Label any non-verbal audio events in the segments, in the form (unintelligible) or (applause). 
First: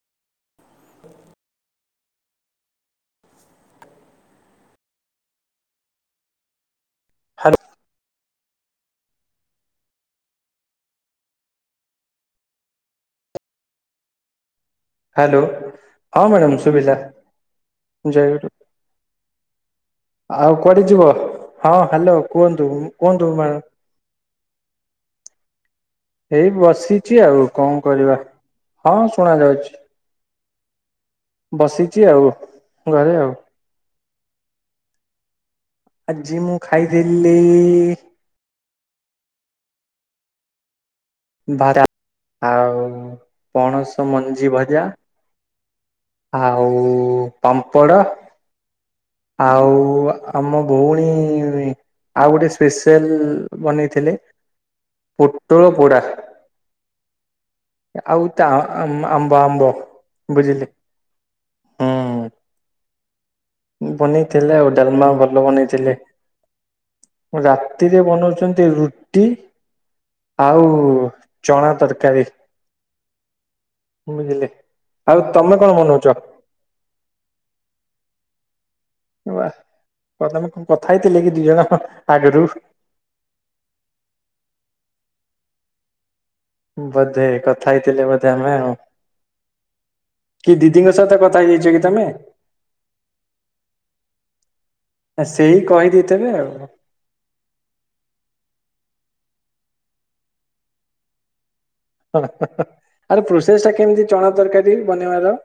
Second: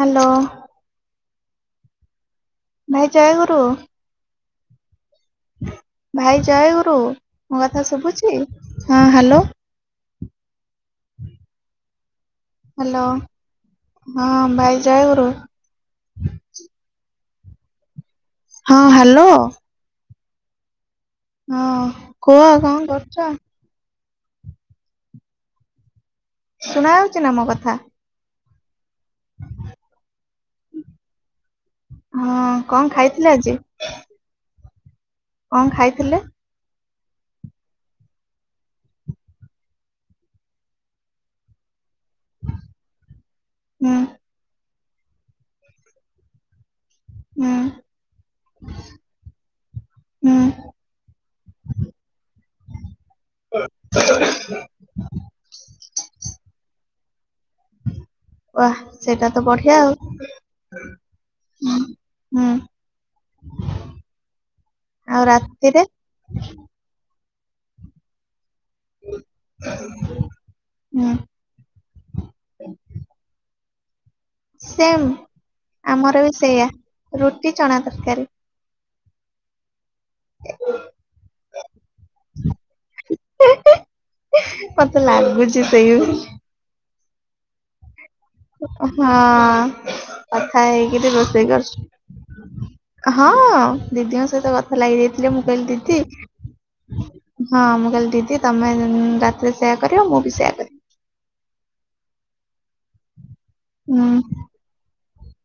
Hello ଭାଇଁ ଜୟଗୁରୁ ଭାଇ ଯାଏ ମୋ ହାଲୋ କଥା ଶୁଭୁଛି ହଁ ହ୍ୟାଲୋ ହ ହ୍ୟାଲୋ ହଁ ଭାଇ ଜୟଗୁରୁ ହ୍ୟାଲୋ ହଁ ମ୍ୟାଡ଼ାମ ସୁଭିଲା ହଁ ହ୍ୟାଲୋ। ଆଉ କୁଆଡେ ଯିବ। ହଁ ହ୍ୟାଲୋ କୁହ କୁହନ୍ତୁ କଣ କରୁଛ କୁହନ୍ତୁ। ଏଇ ଶୁଣା ବସିଛି ଯାଉଛି ନା ଆଉ ମୋ କଥା? କଣ କରିବା। ହଁ ଶୁଣ ଯାଉଛି। ବସିଛି ଆଉ ହଁ କଣ ଘରେ ଖାଇଥିଲେ ଆଉ। ଆଜି କଣ ଖାଇଥିଲେ? ଖାଇ ଦିଲ୍ଲୀ ବାହାର ଆଉ ହୁଁ ପଣସ ମଞ୍ଜି ଭଜା ହଉ। ହୁଁ ପାମ୍ପଡ଼ ଆଉ ହୁଁ ଆମ ଭଉଣୀ ଆଉ ଗୋଟେ ସ୍ପେେଶାଲ ବନେଇଥିଲେ ପୋଟଳ ପୋଡ଼ା ଆଉ ତ ୱା ସେଇଟା ତ ଆମ୍ବ ଆମ୍ବ ବଢିଆ ଆଉ ବୁଝିଲି ହୁଁ। ବନେଇଥିଲେ ଆଉ ଡାଲମା ଆଉ ଭଲ ରାତିରେ ବନେଇଥିଲେ। ରାତିରେ ବନଉଛନ୍ତି। ରୁଟି ଆଉ ହୁଁ ଚଣା ତରକାରୀ ବୁଝିଲେ ସେମ ଆଉ ତମେ କଣ ବନଉଛ? ଆମର ବି ସେଇୟଆ ରୁଟି ଚଣା ତରକାରୀ ବା (inaudible) ତମେ କଣ କଥା ହେଇଥିଲେ କି ଦିଇ ଜଣଙ୍କ ଆଗରୁ ଛି ସେଇ ବଧେ କଥା ହେଇ ଥିଲେ ବ (inaudible) ହଁ କି କଥା ଦିଦିଙ୍କ ହେଇକିରି ସହିତ କଥା ରୋଷେଇ ହେଇଯାଇଛ କି ତମେ କର ହଁ ଦିଦିଙ୍କ ସହିତ କଥା ଲାଗିଯାଇଥିଲେ ମୁଁ ସେଇ କହିଲି ଦିଦି କହିଦେଇଥିବେ ଆଉ। ହଁ ମୁଁ କହିଲି ଦିଦି ତମେ ରାତିରେ ସେୟା କରେ ଆଉ ମୁଁ ବି ସେୟା କରରେି (unintelligible) ଆରେ ସେଟା ହୁଁ କେମିତି ଚଣା ତରକାରୀ ଧନ୍ୟବାଦ।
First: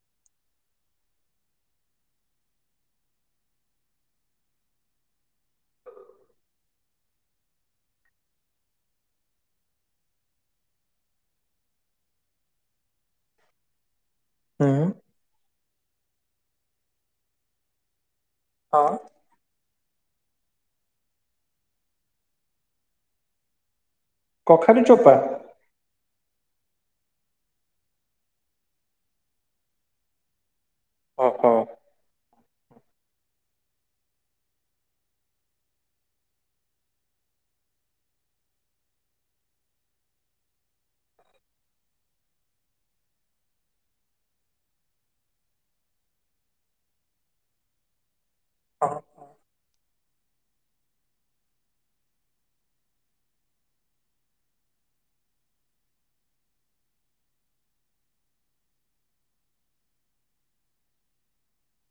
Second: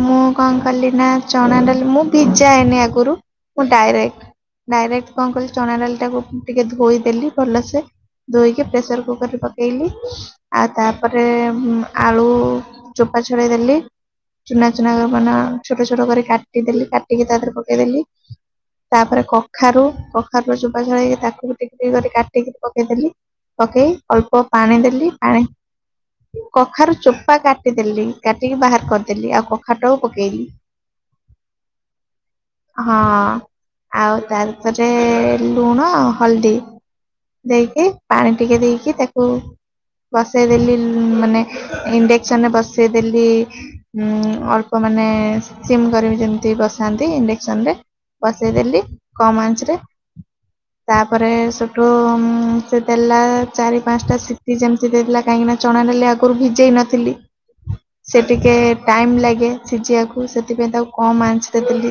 ମୁଁ କଣ କଲି ନା ଚଣା ଡାଲି ମୁଁ ଭିଜାଏନି ଆଗରୁ ମୁଁ ଡାଇରେକ୍ଟ ଡାଇରେକ୍ଟ କଣ କଲି ଚଣା ଡାଲି ଟାକୁ ଟିକେ ଧୋଇଦେଲି ଭଲସେ ଧୋଇକି ପ୍ରେସର କୁକରରେ ପକେଇଲି ଆଉ ତାପରେ ଆଳୁ ଚୋପା ଛଡ଼େଇ ଦେଲି ଚୁନା ହୁଁ ଚୁନା କର ମାନ ଛୋଟ ଛୋଟ କରି କାଟିଦେଲି କାଟିିକି ତା ଦେରେ ପକେଇଦେଲି ହଁ ତାପରେ କ (inaudible) କଖାରୁ କଖାରୁ ର ଯୁବା ଳ ହେଇକି ତାକୁ ଟିକ ଟିକ କାଟିକି ପକେଇଦେଲି ପକେଇ ଅଳ୍ପ ପାଣି କଖାରୁ ଦେଲି ଚୋପା ପାଣି (inaudible) କଖାରୁ ଚୋପା କାଟିଦେଲି କାଟିକି ବାହାରେ କରିଦଲି ଆଉ କଖାରୁଟାକୁ ପକେଇଲି ଓହୋ। ହଁ ଆଉ ତାରପରେ ଲୁଣ ହଳଦୀ ଦେଇକି ପାଣି ଟିକେ ଦେଇକି ତାକୁ ବସେଇଦେଲି ମାନେ ଇଣ୍ଡକ୍ସନରେ ବସେଇଦେଲି। ଉଁ ଅଳ୍ପ ମାନେ ସିମ କରିକି ଯେମତି ବସାନ୍ତି ଇଣ୍ଡକ୍ସନ ରେ ବସେଇଦେଲି ହଁ କମ୍ ଆଞ୍ଚ ରେ। ତାପରେ ସେଠୁ ସେ ଦେଲା ଚାରି ପାଞ୍ଚଟା ସିଟି ଯେମିତି ଦେଇଥିଲା କାହିଁକିନା ଚଣା ଡାଲି ଆଗରୁ ଭିଜେଇ ନଥିଲି। ସେ ଟିକେ ଟାଇମ୍ ଲାଗେ ସିଝିବାକୁ ସେଥିପାଇଁ ତାକୁ କମ୍ ଆଂଞ୍ଚରେ ଦେଲି।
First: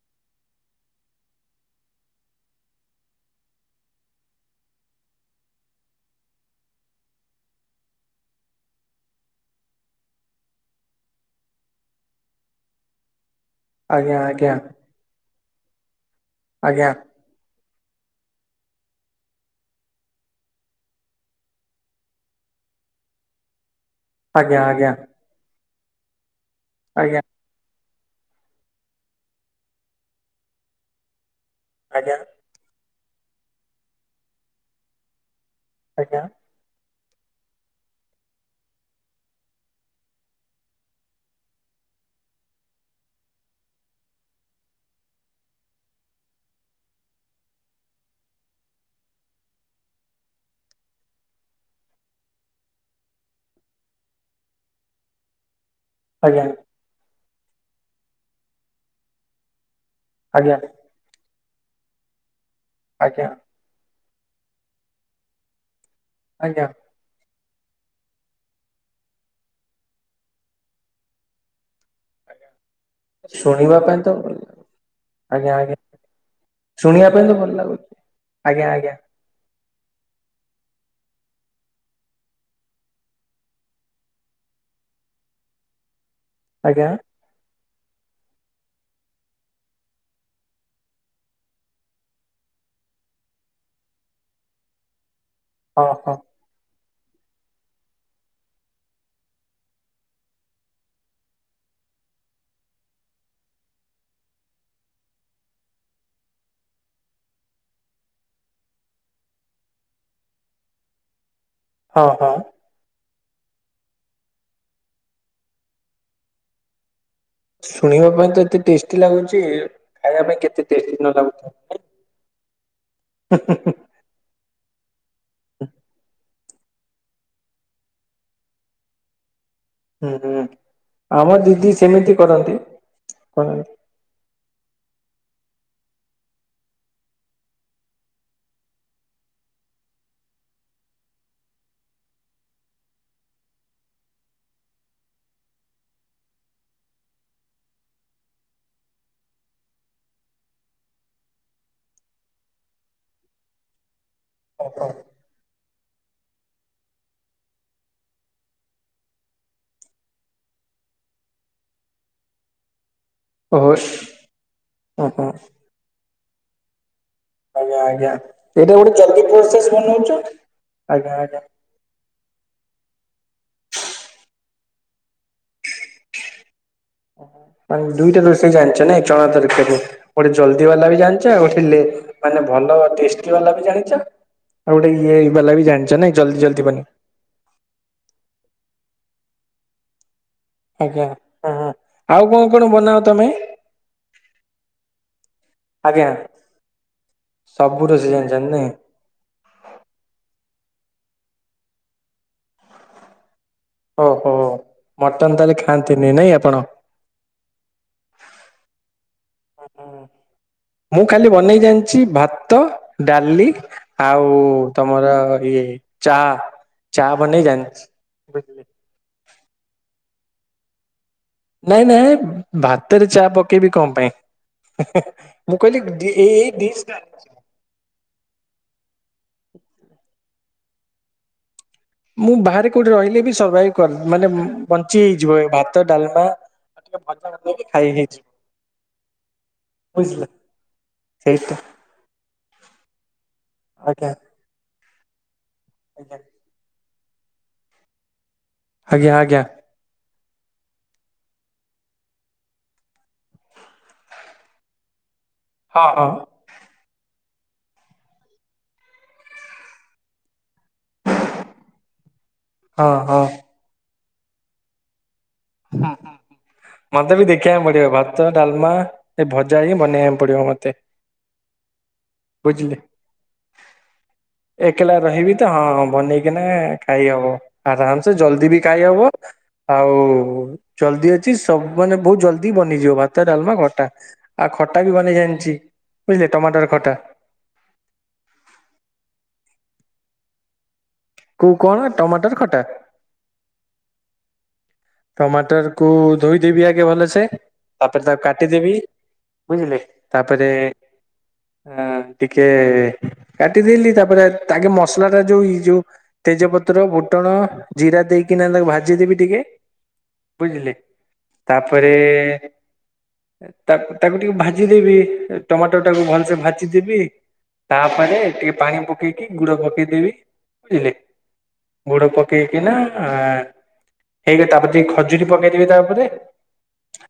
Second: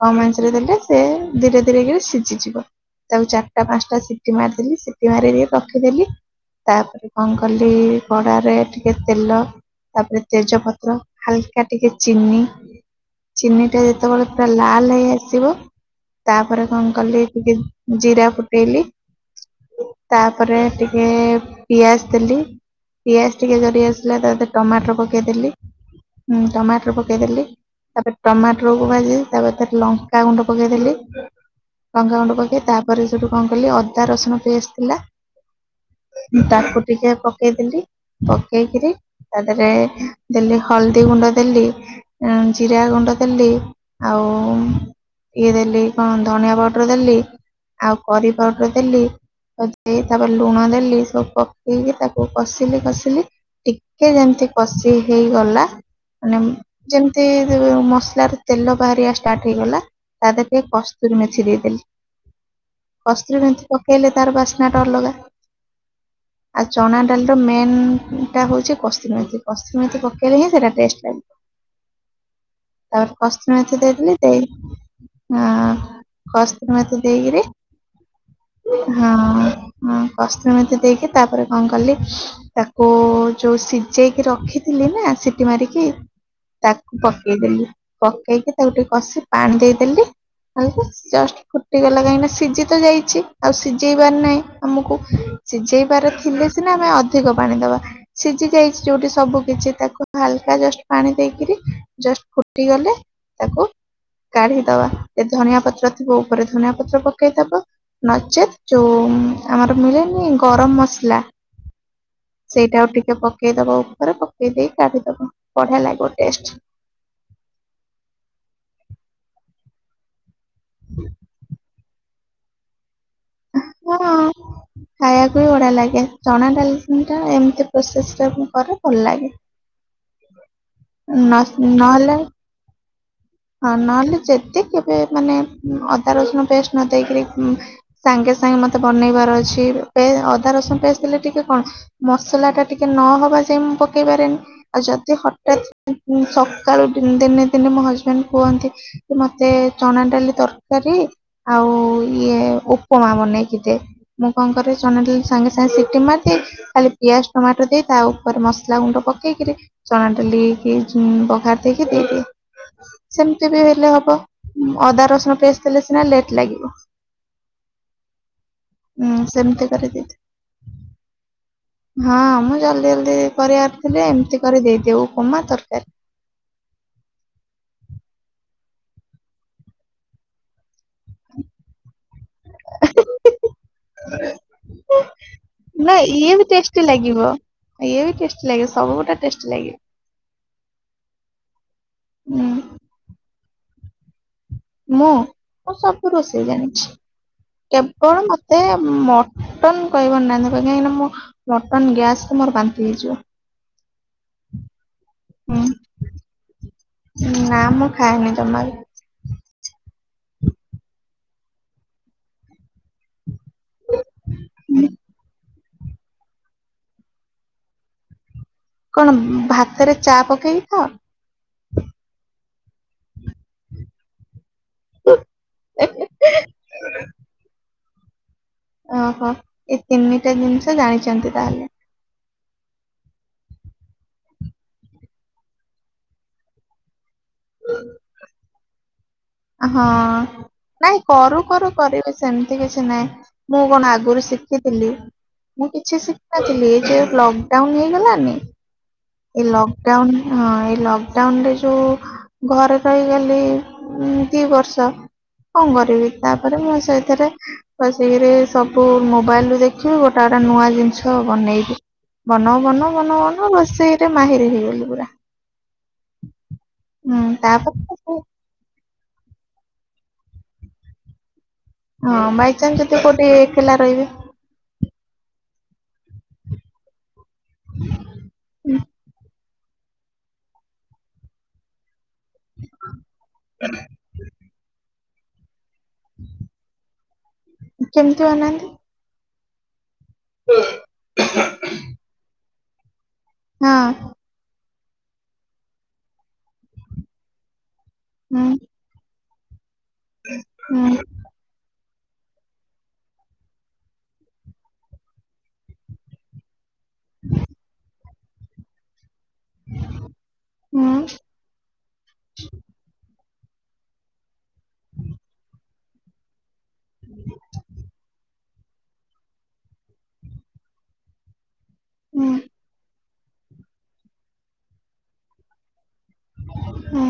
କମ୍ ଆଂଞ୍ଚରେ ଦେଲେ ସେ ଧୀରେ ଧୀରେ ସିଝିଯିବ। ତାକୁ ଚାରିଟା ପାଞ୍ଚଟା ସିଟି ମାରିଦେଲି ସିଟି ମାରିକ ରଖିଦେଲି ତାପରେ କଣ କଲି କଡ଼ାରେ ଟିକେ ତେଲ ତାପରେ ତେଜପତ୍ର ହାଲକା ଟିକେ ଚିନି ଚିନି ଟା ଆଜ୍ଞା ଯେତେବେଳେ ଆଜ୍ଞା ପୁରା ଲାଲ ହେଇ ଆସିବ ତାପରେ କଣ ଆଜ୍ଞା କଲି ଟିକେ ଜିରା ଫୁଟେଇଲି, ତାପରେ ଟିକେ ପିଆଜ ଦେଲି, ପିଆଜ ଟିକେ ଜରି ଆସିଲା ତାତିରେ ଆଜ୍ଞା ଆଜ୍ଞା ଟମାଟର ପକାଇଦେଲି। ହୁଁ ଟମାଟ୍ର ଆଜ୍ଞା ପକେଇଦି। ତାପରେ ଟମାଟରକୁ ଭାଜି ତାପରେରେ ଲଙ୍କା ଗୁଣ୍ଡ ପକେଇଦେଲି। ଆଜ୍ଞା। ଲଙ୍କା ଗଣ୍ଡ ପକେଇ ତା ତାପରେ ସେଠୁ କଣ କଲି ଅଦା ରସୁଣ ପେଷ୍ଟ ଥିଲା ଆଜ୍ଞା। ତାପ ଟିକେ ପକେଇଦେଲି ପକେଇକରି ତା ଦିରେ ଦେଲି ହଲଦୀ ଗୁଣ୍ଡ ଦେଲି, ଜିରା ଗୁଣ୍ଡ ଦେଲି ଆଉ ଇଏ ଦେଲି କଣ ଧଣିଆ ପାଉଡର ଦେଲି ଆଉ କରି ପାଉଡର ଦେଲି, ଏତିକି ଦେଇ ତାପରେ ଲୁଣ ଦେଲି, ସବୁ ପକେଇକି ତାକୁ କଷିଲି କଷିଲି ଟିକେ ଯେମତି କଷି ହେଇ ଗଲା। ମାନେ ଆଜ୍ଞା ଯେମ୍ ମତି ମସଲା ରେ ତେଲ ବାହାରିବା ଷ୍ଟାର୍ଟ ହେଇଗଲା ତାଧିରେ ଆଜ୍ଞା ଟିକେ କସ୍ତୁରୀମେଥ ସିଝେଇଦେଲି। ଆଜ୍ଞା କସ୍ତୁରୀମେଥି ପ ଇଲେ ତାର ବାସ୍ନାଟା ଅଲଗା। ଆଉ ଆଜ୍ଞା ଚଣା ଡାଲି ତ ମେନ୍ ଟା ହଉଚି କସ୍ତୁରୀ ମେଥି। କସ୍ତୁରୀ ମେଥି ପକେଇ ଦେଲେ ହିଁ ସେଇଟା ଟେଷ୍ଟ ଲାଗିବ। ତାପରେ କସ୍ତୁରୀମେଥି ଶୁଣିବା ଦେଇ ପାଇଁ ତ ଦେଲି, ଭଲ ଦେଇକି ଲାଗୁ- ଉଁ ଆଜ୍ଞା ଆଜ୍ଞା କସ୍ତୁରୀମେଥି ଶୁଣିବା ପାଇଁ ତ ଦେଇକିରି ଭଲ ଲାଗୁଛି ଆଜ୍ଞା ଆଜ୍ଞା ହୁଁ କସ୍ତୁରୀମେଥି ଦେଇକି ତାପରେ କଣ କଲି ତାକୁ ଯଉ ସିଝେଇକି ରଖିଥିଲି ନା ସିଟି ମାରିକି ଆଜ୍ଞା ତାକୁ ପକେଇଦେଲି। ପକେଇକି ତାକୁ ଟିକେ କଷି ପାଣି ଦେଇଦେଲି ଆଉ ଜଷ୍ଟ ଫୁଟିଗଲା କାହିଁକିନା ସିଝି ତ ଯାଇଚି ଆଉ ସିଝେଇବାର ନାହିଁ ଆମକୁ ହଁ ସିଝେଇବାର ହଁ ଥିଲେ ସିନା ଆମେ ଅଧିକ ପାଣି ଦବା ସିଝି ଯାଇଚି ଯୋଉଠି ସବୁ କିଛି ତାକୁ ହାଲକା ଜଷ୍ଟ ପାଣି ଦେଇକିରି ଜଷ୍ଟ ଫୁଟିଗଲେ ତାକୁ କାଢିଦବା ଧନିଆ ପତ୍ର ଥିବ ଉପରେ ଧନିଆ ପତ୍ର ପକେଇଦବ ନଚେତ୍ ଯୋଉ ଆମର ମିଳେନି ଗରମ ମସଲା ହଁ ହଁ। ପକେଇଦେବା ଉପରେ ପକେଇ ଦେଇ କାଢ଼ି ଦବ ବଢ଼ିଆ ଲାଗିବ ଟେଷ୍ଟ ଶୁଣିବା ପାଇଁ ତ ଏତେ ଟେଷ୍ଟି ଲାଗୁଛି ଖାଇବା ପାଇଁ କେତ୍ ତେ ଟେଷ୍ଟି ନ ଲାଗୁଥିବ। ଅ ହଁ। ଖାଇବାକୁ ବି ବଢ଼ିଆ ଲାଗେ। ଚଣା ଡାଲି ଟା ଏମିତି ପ୍ରୋସେସ ରେ କଲେ ଭଲ ଲାଗେ। ହୁଁ ହୁଁ। ଆମ ନ ଦିଦି ସେମିତି ନହେଲେ କରନ୍ତି କରନ୍ତି। କେବେ କେବେ ମାନେ ଅଦା ରସୁଣ ପେଷ୍ଟ ନ ଦେଇକରି ସାଙ୍ଗେ ସାଙ୍ଗେ ମୋତେ ବନେଇବାର ଅଛି ଅଦା ରସୁଣ ପେଷ୍ଟ ଦେଲେ ଟିକେ କଣ ମସଲାଟା ଟିକେ ନହବା ଯାଏ ମୁଁ ପକେଇ ପାରେନି ଆଉ ଯଦି ହଠାତ୍ ସକାଳୁ ଦିନ୍ ଦିନେ ଦିନେ ମୋ ହଜବେଣ୍ଡ କୁହନ୍ତି କି ମତେ ଚଣା ଡାଲି ତରକାରୀ ଆଉ ଇଏ ଉପମା ବନେଇକି ଦେ ମୁଁ କଣ କରେ ଚଣା ଡାଲି ସାଙ୍ଗେ ସାଙ୍ଗେ ସିଟି ମାରିଦିଏ ଖାଲି ପିଆଜ ଟମାଟୋ ଦେଇ ତା ଉପରେ ମସଲା ଗୁଣ୍ଡ ପକେଇକିରି ଚଣା ଡାଲି (unintelligible) ପଘାରି ଦେଇକି ଦେଇଦିଏ। ସେମିତି ଓହୋ ବି ଓହୋ ହେଲେ ହବ ଅଦା ଓହୋ ରସୁଣ ପେଷ୍ଟ୍ ଦେଲେ ସିନା ଲେଟ୍ ଲାଗିବ ଆଜ୍ଞା ଆଜ୍ଞା ଏଇଟା ଗୋଟେ ଜଲ୍ଦୀ ହୁଁ ସେମିତି ପ୍ରୋସେସ୍ କରିଦେଇଥି ବନଉଛ ଆଜ୍ଞା ଆଜ୍ଞା। ହଁ ମୁଁ ଜଲଦି ଜଲଦି କରିବାରଥିଲେ ଏମିତି କରି ଦେଇଦିଏ ଉପମା ତରକାରୀ। ସବୁ ଜାଣିଛ ନା ଚଣା ତରକାରୀ ଗୋଟେ ଜଲଦି ବାଲା ବି ଜାଣିଛ ଆଉ ଗୋଟେ ଲେ ମାନେ ଭଲ ଟେଷ୍ଟି ବାଲା ବି ଜାଣିଛ ଆଉ ଗୋଟେ ଇଏଇ ବାଲା ବି ନା ଜାଣିଛ ମାନେ ନାଇଁ ଇଏ ଜଲଦି ବି ଜଲଦି ଟେଷ୍ଟି ବନେ। ଲାଗିବ। ଇଏ ବି ଟେଷ୍ଟି ଲାଗେ ସବୁ ଗୋଟା ଟେଷ୍ଟି ଲାଗେ। ଆଜ୍ଞା ହ ହ। ଆଉ ହୁଁ କଣ କଣ ବନାଅ ତମେ? ମୁଁ ମୁଁ ଆଜ୍ଞା ସବୁ ରୋଷେଇ ଜାଣିଛି ସବୁ ରୋଷେଇ କେବଳ ଜାଣିଛନ୍ତି ମତେ ନାଇଁ ମଟନ କହିବାରୁ ନାହାନ୍ତି। କାହିଁକି ନା ମଟନ ଗ୍ୟାସରେ ମୋର ବାନ୍ତି ହେଇଯିବ। ଓହୋ ମଟନ ତାହେଲେ ହୁଁ ଖାଆନ୍ତିନି ନାଇଁ ଆପଣ। ନା ମୁଁ ଖାଏନି (inaudible) ମୁଁ ଖାଲି ବନେଇ ଜାଣିଛି ଭାତ ଡାଲି ଆଉ ତମର ଇଏ ଚା ଚା ବନେଇ ଜାଣିଛି। କଣ ଭାତରେ ଚା ପକେଇକି ଖାଅ? ନାଇଁ ନାଇଁ ଭାତରେ ଚା ପକେଇବି କଣ ପାଇଁ ମୁଁ କହିଲି ଏଇ ଏଇ ଦିଶ ଜାଣିଚି। ଓହୋ ଏ ତିନିଟା ଜିନିଷ ଜାଣିଛନ୍ତି ତାହେଲେ। ମୁଁ ବାହାରେ କୋଉଠି ରହିଲେ ବି ସର୍ଭାଇଭ କର ମାନେ ବଞ୍ଚି ହେଇଯିବ ଭାତ, ଡାଲମା (unintelligible) ଖାଇ ହେଇଚି। ହଁ ନାଇଁ କରୁ ସେଇଟା କରୁ କରିବି ସେମିତି କିଛି ନାଇଁ ମୁଁ କଣ ଆଜ୍ଞା ଆଗରୁ ଶିକି ଥିଲି ମୁଁ କିଛି ଆଜ୍ଞା। ଶିଖିନଥିଲି, ଏଇ ଯେ ଲକଡାଉନ୍ ହେଇଗଲାନି ଆଜ୍ଞା ଆଜ୍ଞା ଏ ଲକଡାଉନ୍ ହଁ ଏଇ ଲକଡାଉନ୍ ରେ ଯୋଉ ଘରେ ରହିଗଲି ଉଁ, ଦି ବର୍ଷ କଣ ହଁ କରିବି ହଁ ତାପରେ ମୁଟ ସେ ଥିରେ, ବସିକିରି ସବୁ ମୋବାଇଲ୍ ରୁ ଦେଖିବି ଗୋଟା ଗୋଟା ନୂଆ ଜିନିଷ ବନେଇବି। ବନଉ ବନଉ ହଁ ବନଉ ହଁ। ବନଉ ରୋଷେଇ ତୁ ମାହିର ହେଇଗଲୁ ପୁରା। ହଁ, ମୋତେ ବି ହୁଁ ଦେଖିବାକୁ ପଡିବ ତାପରେ ଭାତ, ଡାଲମା ଏ ଭ ଯାଇକି ବନେଇବାକୁ ପଡିବ ମୋତେ। ହଁ ବାଇଚାନ୍ସ କେବେ କୋଉଟି ଏକେଲା ରହିବେ। ଏ ହଁ ହଁ ବନେଇକିନା ଖାଇ ହବ। ଆରାମସେ ଜଲଦି ବି ଖାଇହବ। ଆଉ ଓ ହଁ ଜଲଦି ଅଛି ସବୁ ମାନେ ବହୁତ ଜଲଦି ବନିଯିବ ଭାତ, ଡାଲମା, ଖଟା, ଆଉ ଖଟା ବି ଗ ସେଟା ଜାଣିଚି। ବୁଝିଲେ ଟମାଟର ଖଟା କେମିତି ଓ, କୁ କଣ ଟମାଟର ଖଟା। ହଁ। ଟମାଟର କୁ ଧୋଇଦେବି ଆଗେ ଭଲସେ ତାପରେ ତାକୁ ହୁଁ, କାଟିଦେବି ବୁଝିଲେ। ତାପରେ ହୁଁ, ଆଁ, ଟିକେ କାଟିଦେଲି ତାପରେ ତାଗେ ମସଲା ଟା ଯୋଉ ଏଇ ଯୋଉ ତେଜପ ପତ୍ର ଫୁଟଣ ଜିରା ଦେଇ କି ନହଲେ ତାକୁ ଭାଜିି ଦେବି ଟିକେ ବୁଝିଲେ, ହୁଁ, ତାପରେ ତା ତାକୁ ଟିକେ ଭା ଜି ଦେବି ଏ ଟମା ାକୁ ଭଲସୋ (inaudible) ଦେବି ତାପରେ ଟିକେ ପାଣି ପକେଇକି ଗୁଡ ପକେଇଦେବି ବୁଝିଲେ ଗୋଡ ହୁଁ, ପକେଇକି ନା ହ ହଇଗ ତାପ (inaudible) ଟିକ ଖଜୁରୀ ପକେଇଦେ ତା ଉପରେ ହୁଁ,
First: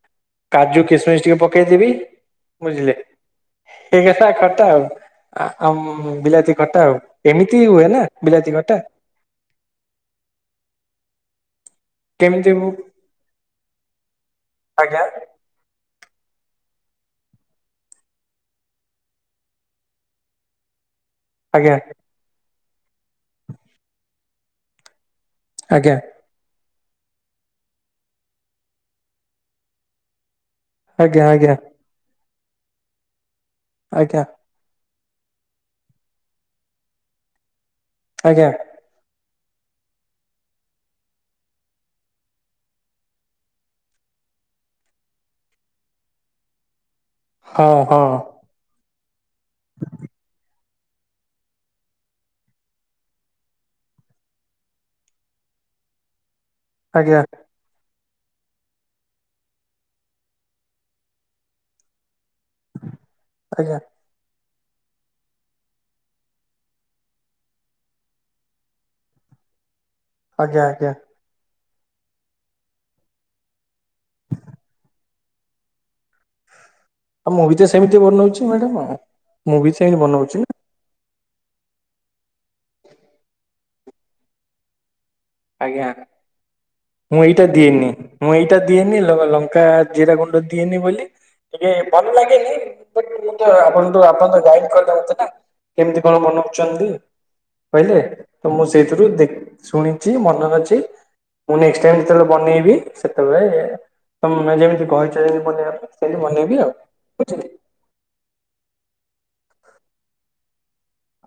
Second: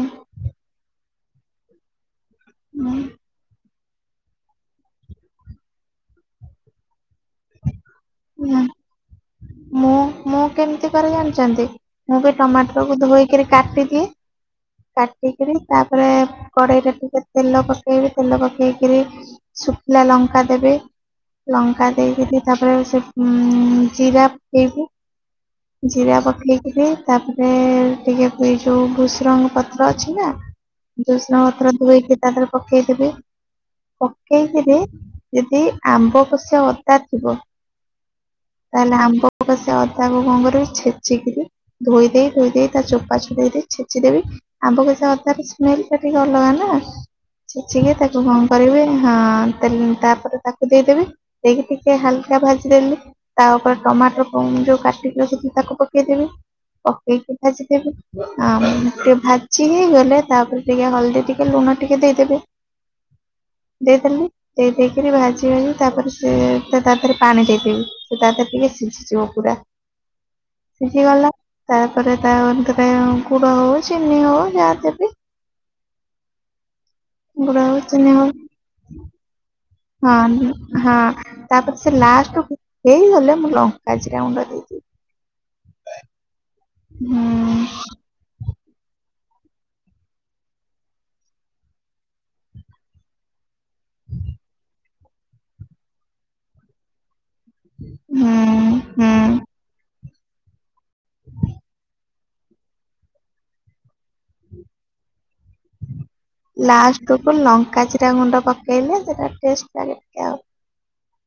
କାଜୁ କିସମିଶ ଟିକେ ପକେଇଦେବି ହୁଁ, ବୁଝିଲେ। ହେ ଖଟା ଆଉ ଆଉ ବିଲାତି ଖଟା ଆଉ ଏମିତି ହୁଏ ନା ବିଲାତି ହୁଁ। ଘଟା ମୁଁ ମୁଁ କେମିତି କରେ ଜାଣିଛନ୍ତି ମୁଁ ବି ଟମାଟରକୁୁ ଧୋଇକ କାଟିଦିଏ ଆଜ୍ଞା କାଟିକରି ତାପରେ କଡେଇ ଟା ଟିକେ ତେଲ ପକେଇବି ତେଲ ପକେଇକରି ଶୁଖିଲା ଲଙ୍କା ଦେବି ଆଜ୍ଞା ଲଙ୍କା। ତାପରେ ସେ ଜିରା ପକେଇବି ଆଜ୍ଞା ଜିରା ପକେଇ ତାପରେ ଟିକେ ଯୋଉ ଭୁଷ ରଙ୍ଗ ପତ୍ର ଅଛି ନା ଆଜ୍ଞା ଦୁସରା ଆଜ୍ଞା ମତ ଧୋଇଇ ତାପରେ ପକେଇଦେବି। ଆଜ୍ଞା ପକେଇଥିଲେ? ଯଦି ଆମ୍ବ (inaudible) (unintelligible) ଆଜ୍ଞା ତାହେଲେ ଆମ୍ୱ ଆମ୍ବ କ ସେ ଅଦାକୁ କଙ୍ଗରେ ଛେଚିକି ଧୋଇ ଦେଇେଇ ଧୋଇ ଦେଇ ତା ଚୋପା ଛୋ ଦେଇ ଛେଚିଦେବି ଆମ୍ବ କ ସେ ଅଦା ସ୍ମେଲ ଟା ଟିକେ ଅଲଗା ନା। ହଁ ଛେଚିକି ହଁ ତାକୁ କଣ କରିବେ ହଁ। (inaudible) ତାପରେ (inaudible) ଦେଇଦେବି। ଦେଇକି ଟିକେ ହାଲକା ଭାଜିଦେଲି ତା ଉପରେ ଟମାଟର କୁ ଯୋଉ କାଟିକି ରଖିଥିଲି ତାକୁ ପକେଇଦେବି। ଆଜ୍ଞା ପକେଇକି ଭାଜି ଦେବି। ଆମ୍ୱ ଟିକେ ଭାଜି ହେଇଗଲେ ତାପରେ ଟିକେ ହଳଦୀ ଟିକେ ଲୁଣ ଟିକେ ଦେଇଦେବେ। ଆଜ୍ଞା ଦେଇ (unintelligible) ଦେଇ ଦେଇକରି ଭାଜି ଭାଜି ତାପରେ ସେ ସେ ତାପରେ ପାଣି ଦେଇଦେବି ସେ (unintelligible) ଟିକେ ସିଝିଯିବ ପୁରା। ଆଜ୍ଞା ଆଜ୍ଞା। ସିଝିଗଲା ତାପରେ (unintelligible) ଗୁଡ ହଉ ଚିନି ହଉ ଯାହା ଦେବି। ଆଉ ମୁଁ ଗୁଡ ବି ତ ହଉ ସେମିତି ଚିନି ହଉ ବନଉଛି ମ୍ୟାଡ଼ମ ଆଉ ମୁଁ ବି ସେମିତି ହଁ ବନଉଛି ନା ହଁ। ହଁ ତାପରେ ସେ ଲାଷ୍ଟ କୁ ହେଇଗଲେ ମୁଁ ଲଙ୍କା ଜିରାଗୁଣ୍ଡ ଦେଇଦେବି। ଆଜ୍ଞା। ମୁଁ ଏଇଟା ହୁଁ ଦିଏନି ମୁଁ ଏଇ ଏଇଟା ଦିଏନି ଲଙ୍କା ଜିରା ଗୁଣ୍ଡ ଦିଏନି ବୋଲି ଟିକେ ଭଲ ଲାଗେନି ବାକି ମୁଁ ତ ଆପଣ ତ ଆପଣ ତ ଗାଇଡ୍ କରିଲେ ମତେ କେମତି କଣ ବନଉଚନ୍ତି? କହିଲେ ତ ମୁଁ ହୁଁ ସେଇଥିରୁ ଦେଖ ହୁଁ ଶୁଣି ଚି ମନରେ ଅଛି। ମୁଁ ନେକ୍ସଟ୍ ଟାଇମ୍ ଯେତେବେଳେ ବନେଇବି ସେତେବେଳେ ତମେ ଯେମିତି କହିଛ ଯେମିତି ବନେଇବା ପାଇଁ ସେମିତି ବନେଇବି ଆଉ ଲାଷ୍ଟକୁୁ ବୁଝିଲେ ଲଙ୍କା ଜିରାଗୁଣ୍ଡ ପକେଇଲେ ସେଟା ଟେଷ୍ଟ ଲାଗେ ଟିକେ ଆଉ।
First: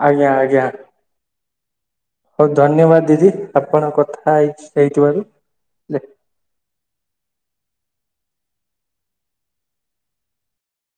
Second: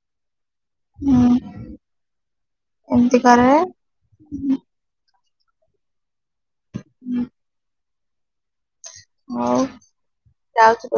ଆଜ୍ଞା ଆଜ୍ଞା। ହୁଁ ହଉ ଧନ୍ୟବାଦ ଏମିତି ଦିଦି କରେ ଆପଣ କଥା ହେଇଚି ହେଇଥିବାରୁ। (unintelligible) ହୁଁ। ହଉ ଯାଉଛି ରୋ